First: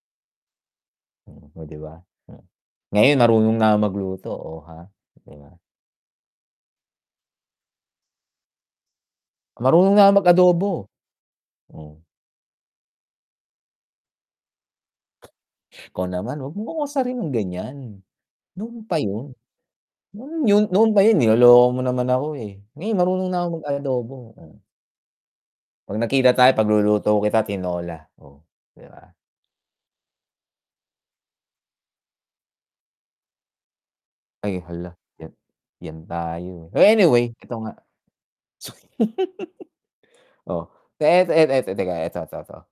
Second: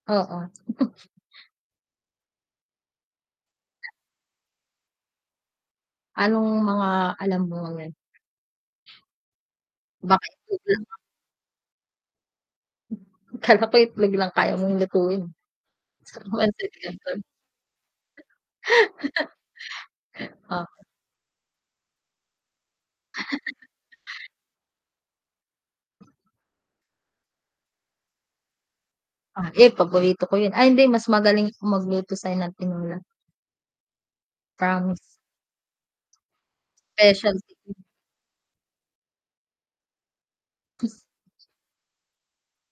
Oo. Hmm, oh 'di ba? Hmm. Ngayon marunong na ako magluto. Oh, ha, 'di ba? Anong mga alam mo yun? Marunong naa ko mag Bakit adobo. [unintelligible] Hmm. Akala ko itlog lang kaya mong lutuin Ikaw 'tsaka naman wag mo Pancit akong Canton. asarin ng ganyan, noon pa yun. Noon 'yon, Oh. noon pa yun niloloko mo naman ako, eh. Ngayon marunong na akong mag adobo, oh. 'Pag nagkita tayo pagluluto kita tinola. Oh, 'di ba? Ah, eh, paborito ko yun, ay hindi mas magaling ako magluto sa'yo ng tinola. Ay hala. Promise. 'Yan, 'yan tayo, eh. Anyway, Specialty 'eto ko nga. yun. Su oh. 'Eto, 'eto, 'eto teka 'eto 'to, 'to.